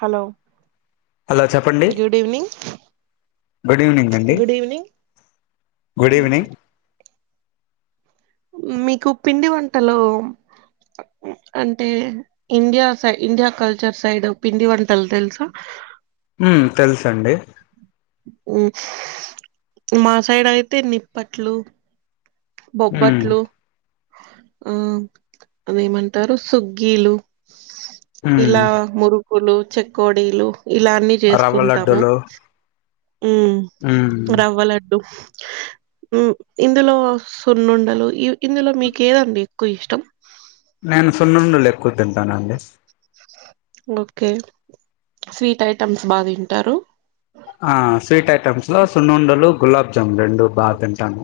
Hello hello చెప్పండి good evening good evening అండి good evening. Good evening మీకు పిండి వంటలు అంటే ఇండియా సై ఇండియా కల్చర్ సైడ్ పిండి వంటలు తెలుసా హ్మ్మ్ తెలుస అండి మా సైడ్ అయితే నిప్పట్లు మ్మ్ బొబ్బట్లు ఆ అదేమంటారు సుగ్గీలు మ్మ్ ఇలా మురుగు ఉక్కులు చెక్కడీలు ఇలాన్న రవ్వ చేసుకుంటాము లడ్డూలు ఉ మ్మ్ రవ్వ లడ్డూ ఇందులో సున్నుండలు ఇ ఇందులో మీకు ఏదండి ఎక్కువ ఇష్టం సున్నండులు ఎక్కువ తింటానుండి ఓకే స్వీట్ ఐటమ్స్ బాగా తింటారు ఆ స్వీట్ ఐటమ్స్ సునుండలు గులాబ్జామున్ రెండు బాగా తింటాను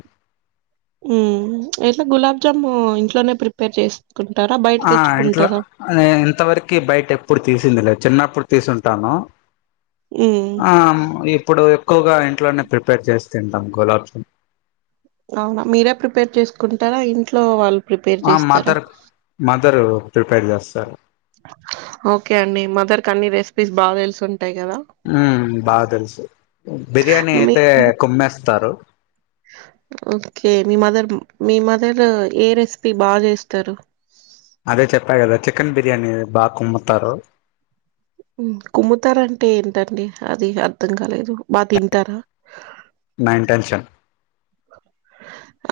హ్మ్మ్ ఎట్లా గులాబ్జాము ఇంట్లోనే ప్రిపేర్ చేస్త ఆ ఇంట్లో ఇంతవరకు బయట ఎప్పుడు తీసు ందిలే చిన్నప్పుడు తీసుంటాను హ్మ్ ఆ ఇప్పుడు ఎక్కువగా ఇంట్లోనే ప్రిపేర్ చేసి తింటాం గులాబ్జు అవునా మీరే ప్రిపేర్ చేసుకుంటారా ఇంట్లో వాళ్ళు ప్రిపేర్ ఆ చేస్తారా? మదర్ మదర్ ప్రిపేర్ చేస్తారు ఓకే అండి మదర్ క అన్ని రెసిపీస్ బాగా తెలుసుంటా హ బాగా తెలుసు బిర్యానీ మీ అయితే కొమ్మేస్తారు ఓకే మీ మదర్ మీ మదర్ ఏ రెసిపీ బాగా చేస్తారు అదే చెప్పా కదా చికెన్ బిర్యానీ బాగా కొమ్ముతారు కుమ్ముతారా అంటే ఏంటండి అది అర్థం కాలేదు బా తింటారా నా ఇంటెన్షన్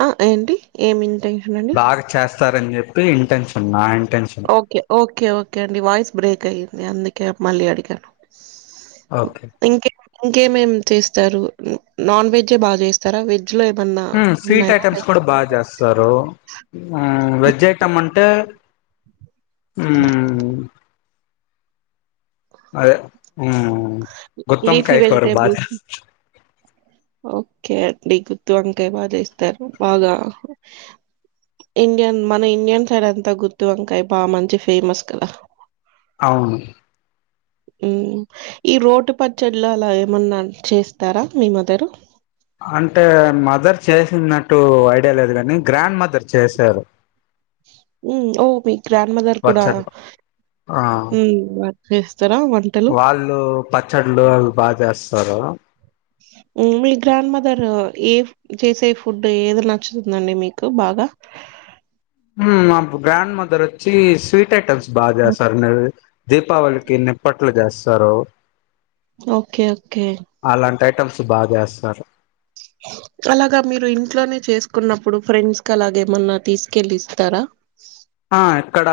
ఆ ఏంటి? ఏమ ఇంటెన్ష [unintelligible] బాగా చేస్త స్తార అని చెప్పి intention intention okay okay okay అండి వాయిస్ బ్రేక్ అయ్యంది న అందుక మళ్ళి అడిగాను ఓకే ఇంకే ఇంకేమేం చేస్తారు నాన్ వెజే బాగా చేస్తారా వెజ్ హ్మ్మ్ స్వీట్ ఐటమ్స్ కూడా బాగా చేస్తారు వెజ పజయటం అంటే అ అదే, హ్మ్మ్. లీఫీ గుత్తొంకాయ కూర్ర బా వెజిటేబుల్స్ చేస్తా. ఓకే అండి, గుత్తి వంకాయ బాగా చేస్తారు. బాగా! ఇండియన్ మన ఇండియన్ సైడ్ అంతా, గుత్తి వంకాయ బాగా మంచి ఫేమస్ కదా? అవును. హ్మ్మ్, ఈ రోటు పచ్చడిలు అలా, ఏమన్నా చేస్తారా? మీ మదరు. అంటే మదర్ చేసినట్టు ఐడియా లేదు కాని, గ్రాండ్ మదర్ చేశారు! ఉ ఓ పి. గ్రాండ్ మదర్ కూడా, పచ్చళ్ళు ఊమ్ మా. హిస్. వాళ్లు పచ్చడ్లు, అవి బాగా చేస్త. సరా. ఉమ్, మీ గ్రాండ్ మదర్ ఏ చేసే ఫుడ్ ఏది నచ్చుతుందండి మీకు బాగా? హ్మ్మ్, మా అబ్ గ్రాండ్ మదర్. చ్చ చ్చ స్వీట్ ఐటమ్స్, బాగా చేస్తారు. నరు దీపావళికిన్నిప్పట్లు చేస్తారు. Okay, okay. బాగ జేస్తారు. అలాగా మీరు ఇంట్లోనే చేసుకున్నప్పుడు, ఫ్రెండ్స్ క అలాగ ఏమన్నా తీసుకెళ్ళలిస్తారా? ఆ ఇక్కడ,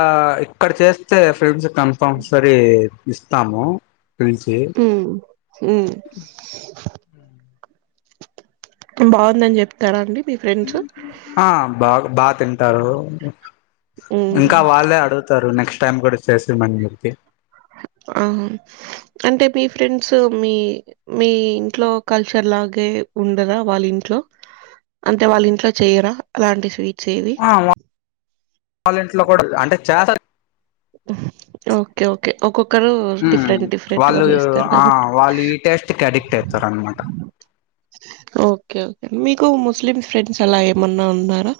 ఇక్కడ చేస్త. టే ఫ్రెండ్స్. కన్ఫర్మ్ సరెద్. ఇస్తాము. పిలిచి ఉమ్ ఉమ్. బాఉంది అన్నీ, జేప్తాడుండి? ఆ, బాగ్ బత్. తింటారో. హ్మ్ ఇంకా, వాళ్లే అడుగుతారు నెక్స్ట్. టైమ్ కూడా, చేశామని జేప్పి. ఆహా, అంటే మీ ఫ్రెండ్స్ మీ. మీ ఇంట్లో కల్చర్ లాగే ఉండదా వాళ్ళ ఇంట్లో? అంటే వాళ్ల ఇంట్లో చేయరా అలాంటి స్వీట్? చేవి. వాళ్ల ఇంట్లో కూడా [unintelligible] అంటే చేస్తారు. Okay, okay ఓకక్. హ్మ్మ్, వాళ్లు ఆ కాబట్టి వాళ్లు ఈ టేస్ట్ కి అడిక్ట్ అయితారు అనమాట. ఓకే ఓకే, మీకు ముస్లిం ఫ్రెండ్స్ అలా ఏమన్నా ఉన్నారా?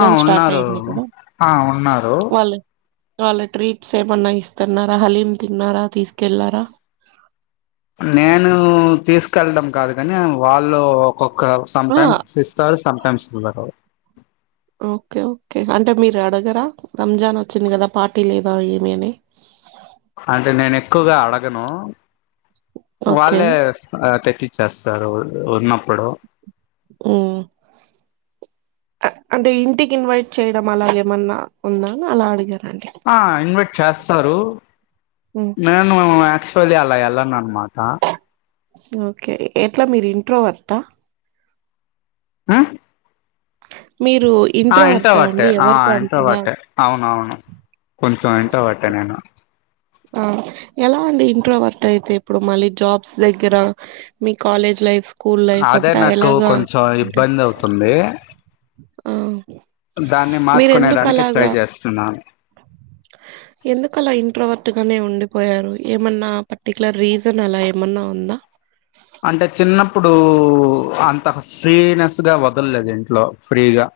ఆ స్టార్ట్ ఉన్నారు, అయింది కదా ఆ ఉన్నారు. వాళ్ల ట్రీప్స్ ఏమన్నా ఇస్తున్నారా? హలీం తిన్నారా? తీసుకెళ్లారా? నేను తీసుకెళ్ళడం కాదు కాని వాళ్ళు ఒక్కొక్క ఆ సమ్టైమ్స్ ఇస్తారు సమ్టైమ్స్ ఉండ ఓకే ఓకే అంటే మీరు అడగరా రంజాన్ వచ్చింది కదా పార్టీ లేదా ఏమి అని అంటే నేను ఎక్కువగా అడగను ఓకే వాళ్ళే తెచ్చచ్చేస్తారు ఉన్న మ్ అంటే ఇంటికి ఇన్వైట్ చేయడం అలాగేమన్నా ఉందా అలా అడిగారు. ఆ ఇన్వైట్ చేస్తారు మ్మ్ నేను యాక్చువల్లీ అలా వెల ఎలాన్నాను మాటా ఓకే ఎట్లా మీరు ఇంట్రోవర్ట్ ఆ ఆ మీరు ఆ ఇంట్రోవర్టా ఇంట్రోవెర్టె అండి ఆ ఎవరితో అంతగా ఇంట్రోవెర్టె అవున అవును కొంచెం ఇంట్రోవెర్టె నేను ఆ ఎలా అండి ఇంట్రోవెర్టె అయితే ఇప్పుడు మళ్ళీ జాబ్స్ దగ్గర మీ కాలేజ్ లైఫ్ స్కూల్ లైఫ్ అదే అంతా నాకు ఎలాగా కొంచెం ఇబ్బంది అవుతుంది అ దాన్ని మీరు మార్చుకునేడానికి ఎందుకులాగా ట్రై చేస్తున్నాను ఎందుకు అలా ఇంట్రవర్ట్ గానే ఉండి పోయారు ఏమన్నా పర్టికలర్ రీజన్ అలా ఏమన్నా ఉందా ఇప్పుడు అంత ఫ్రీనెస్గా వదలలేదు ఇంట్లో ఫ్రీగా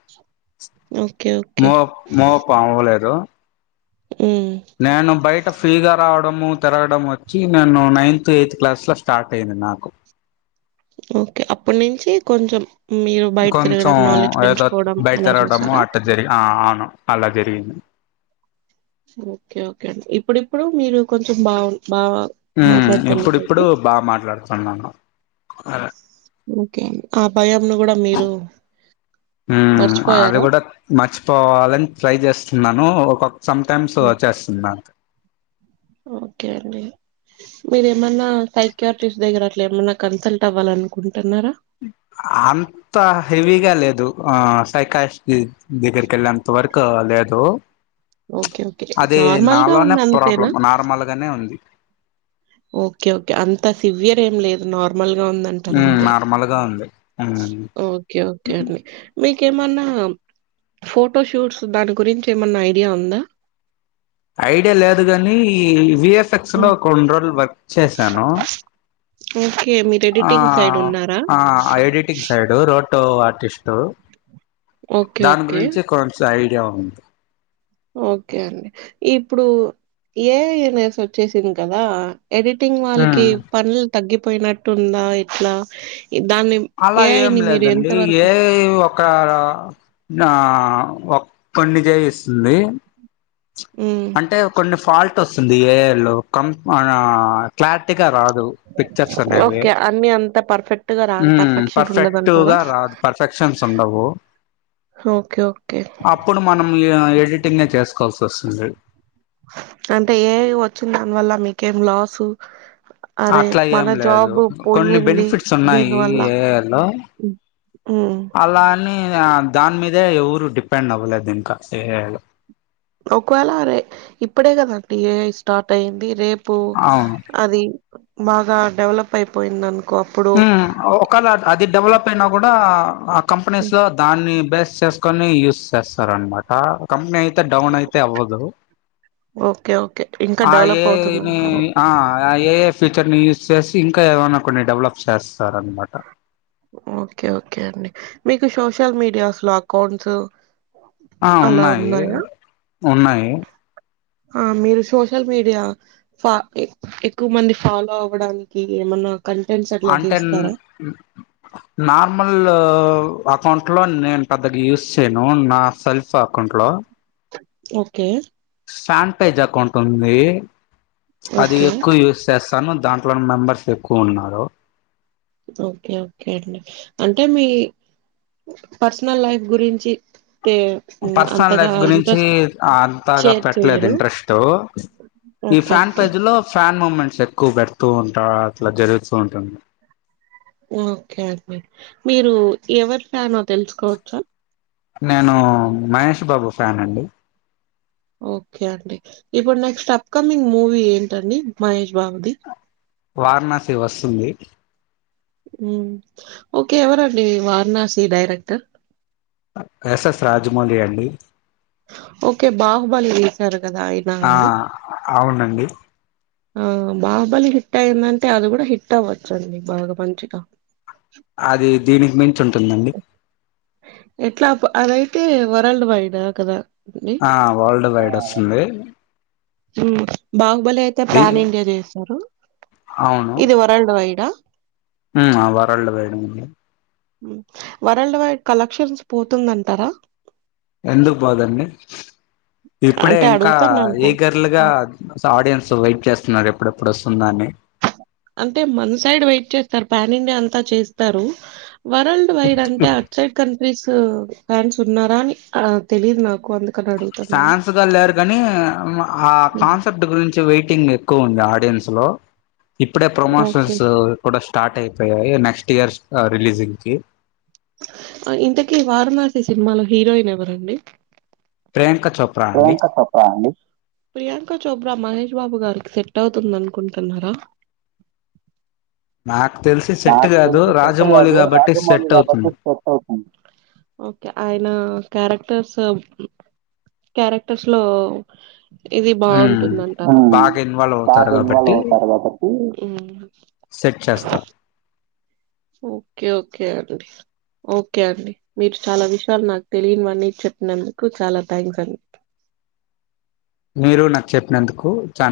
ఓకే ఓకే మూవ మూవప్ప అవ్వలేదు ఉమ్, ననబైక్ అ ఫ్రీగా రావడము తిరగడం వచ్చి, నేను నైన్త్ ఎయిత్ క్లాస్ లో స్టార్ట్ అయింది నాకు ఓకే అప్పటి నుంచి కొంచం కొంచెం ఏదో బయట అలా తరగడము చేశారా అట్ట జరిగి ఆ అవును అలా జరిగింది ఓకే ఓకే అండి ఇప్పుడిప్పుడు మీరు కొంచెం బాగు బాగా ఆ మాట్లాడుతున్నారు ఇప్పుడిప్పుడు అయితే బాగా మాట్లాడుతున్నాను ఓకే ఆ పై హ అది మర్చిపోయారా కూడా మర్చిపోవాలని ట్రై చేస్తున్నారు నను ఒక సమ్టైమ్స్ వ ఉమ్, చేస్తున్నా ఓకే అండి మీరేమన్నా సైక్యూరిటిస్ట్ దగ్గర అట్లా ఏమన్నా కన్సల్ట్ అవ్వాలనుకుం అంత హెవీగా లేదు ఆ పైకాష్ దగ్గరిక వెళ్ళంత వరకు లేదు ఓకే ఓకే అది నార్మల్ గా నాలోనే ఉంది అంతేనా ప్రాబ్లం నార్మల్గానే ఉంది ఓకే ఓకే అంత సివియర్ ఏం లేదు నార్ మలుగా ఉందంటారు ఉమ్ అంతే నార్మల్ గా ఉంది ఉమ్ ఓకే ఓకే అండి మీ క ఏమన్నా ఫోటోషూట్స్ దాని గురించి ఏమన్నా ఐడియా ఉందా ఐడియా లేదు గాని విఎఫ్ఎక్స్ లో హ్మ్. కొెండు రోజులు వర్క్ చేశాను ఓకే. మీరు ఆ ఎడిటింగ్ సైడ్ ఉన్నారా? ఆ editing side road photo artist okay. దాని ఓకే. గురించి కొసయి అట్ట ఉంద ఓకే అండి ఇప్పుడు ఏన్స్ వచ్చేసింది కదా ఎడిటింగ్ వాళ్ళకి ఉమ్ పనులు తగ్గి పోయినట్టు ఉందా ఎట్లా దాన్ని అలా ఏం ఏఐని మీరు ఎంత లేదండి వరకు ఏ ఒక నా ఒక్కడిని చేయిస్తుంది హ్మ్. అంటే కొన్ని ఫాల్ట్ వస్తుంది ఏయర్లో కం క్లారిటీగా రాదు పిక్చర్స్ అనేవి ఓకే. అన్నీ అంత పర్ఫెక్ట్‌గా రాదు. పర్ఫెక్షన్ ఉండదంటారా? పర్ఫెక్టుగా రాదు పర్ఫెక్షన్స్ ఉండవు ఓకే. ఓకే. అప్పుడు మనం ఎడిటింగ్నే చేసుకోవల్సా సస్ే అంటే ఏ వచ్చి దానివల్ల మీకేం లాసు అరే అట్లా మన ఏం లేదు జాబ్ కొన్ని పోయింది బెనిఫిట్స్ ఉన్నాయి దీనివల్ల ఏ లో ఉమ్ అలాని దాని మీద ఇదే ఇవరు డిపెండ్ అ్వలే ఇంకా ఒకవేళ రే ఇప్పుడే కదంట ఏఐ స్టార్ట్ అయియంది రేపు పో అవును అది మా ఆ డెవలప్అయిపోయింది అనుకో అప్పుడు ఉ ఒకవేళఅది డెవలప్ అయినా కూడా ఆక్ కంపెనీస్ లో దాని బెస్ట్ షూస్వే వేసుకొని యూస్ చేస్తారు అన్నమాట కంపెనీ ఇంత డౌన్అయితే అవదు ఓకే ఓకే ఇంకా ఆ డెవలప్ ఏ ఏ ని అవుతుందంటారు అయితే ఆ ఫ్యూచర్ ని యూస్ చేసి ఇంకా ఏమన్నా డెవలప్ చేస్తార్ అనమాట ఓకే ఓకే అండి మీకు సోషల్ మీడియాస్ లో అకౌంట్స్ ఆ అలా ఉన్నాయి ఉన్నాయా ఉన్నాయి ఆ మీరు సోషల్ మీడియా ఫ ఎక్కువ మంది ఫాలో అవ్వడానికి ఏమన్నా కంటెంట్స్ అట్లా అంటే చేస్తారా నార్మల్ అకౌంట్ లో నేను పెద్దగా యూస్ చేయను నా సెల్ఫ్ అకౌంట్లో ఓకే ఫ్యామ్ పేజ్ అకౌంట్ ఉంది అది ఓకే ఎక్కువ యూజ్ చేస్త తను దాంట్లోని మెంబర్స్ ఎక్కువ ఉన్నారు ఓకే ఓకే అండి అంటే మీ పర్సనల్ లైఫ్ గురించి తే హ్మ్. పర్సనల్ అంతగా లైఫ్ గురించి ఇంట్రెస్ట్ అంతాగా షేర్ పెట్టలేదు చెయ్యరు. ఇంట్రెస్ట్ ఈ ఓకే. Fan okay. పేజ్ లో ఫ్యాన్ హిప్పు మూమెంట్స్ ఎక్కువ పెడతూ ఉంటా అట్లా జరుగుతూ ఉంటుంది ఓకే అండి మీరు ఎవరి ఫ్యానో తెలుసుకోవచ్చా నేను మహేష్ బాబు ఫ్యాన్ అండి ఓకే అండి ఇప్పుడు నెక్స్ట్ అప్ కమింగ్ మూవీ ఏంటండి మహేష్ బాబుది? వారణాసి వస్తుంది ఉమ్ ఓకే ఎవరండి వారణాసి డైరెక్టర్ ఎస్ఎస్ రాజమౌళి అండి ఓకే బాహుబలి తీశారు కదా! ఆయనా ఆ అండి? అవునండి ఆ బాహుబలి హిట్ అయిందంటే అది కూడా హిట్ అవ్వచ్చండి బాగా మంచిగా అది దీనికి మించి చ్చుంటుందండి ఎట్లా అదైతే వరల్డ్ వైడ కదా అండి? ఆ వరల్డ్ వైడ్ వస్తుంది ఊ బాగు బలి అయితే ది పాన్ ఇండియా చేశారు అవును ఇది వరల్డ్ వైడా ఉమ్ వరల్డ్ వైడ్ ఉన్నారు వరల్డ్ వైడ్ కలెక్షన్స్ పోతుందంటారా ఎందుకు పోదండి ఇప్పుడే అంటే ఇంకా అడుగుతున్నానుకో ఈగర్లుగా హ్మ్. ఆడియన్స్ వెయిట్ చేస్త స్తున్నారు ఎప్పుడెప్పుడు వస్తుంద అని అంటే మన సైడ్ వెయిట్ చేస్తారు ప్యానిండియా అంతా చేస్తారు వరల్డ్ వైడ్ అంటే అటుసైడ్ కంట్రీస్ కు ఫ్యాన్స్ ఉన్నారా అని ఆ తెలీదు నాకు అందుకని అడుగుతున్నాను. ఫ్యాన్స్ గా లేరు కానీ ఆ హ్మ్. కాన్సెప్ట్ గురించి వెయిటింగ్ ఎక్కువ ఉంది ఆడియన్స్ లో ఇప్పుడే ఓకే. ప్రొమోషన్స్ కూడా స్ స్టార్ట్ అయిపోయాయి నెక్స్ట్ ఇయర్ రిలీజింగ్ కి ఇంతకీ వారణాసి సినిమాలో హీరోయిన్ ఎవరండి ప్రియాంక చోప్రా అండి ప్రియాంక చోప్రా అండి ప్రియాంకా చోప్రా మహేష్ మహేష్ బాబు గారికి సెట్ అవుతుంది అనుకుంటున్నారా నా కాబట్టి సెట్ అవుతుంది ఓకే ఐ నా క్యారెక్టర్స్ క్యారెక్టర్స్ లో ఇది ఉమ్, బాగుంటుందంట మ్ బాగా ఇన్వాల్వ్ అవుతారు కాబట్టి సెట్ చేస్తారు ఓకే ఓకే అండి ఓకే అండి మీరు చాలా విషయాలు నాకు తెలియనివన్నీ చెప్పినందుకు చాలా థ్యాంక్స్ అండ్ మీరు నాకు చెప్పినందుకు చాన్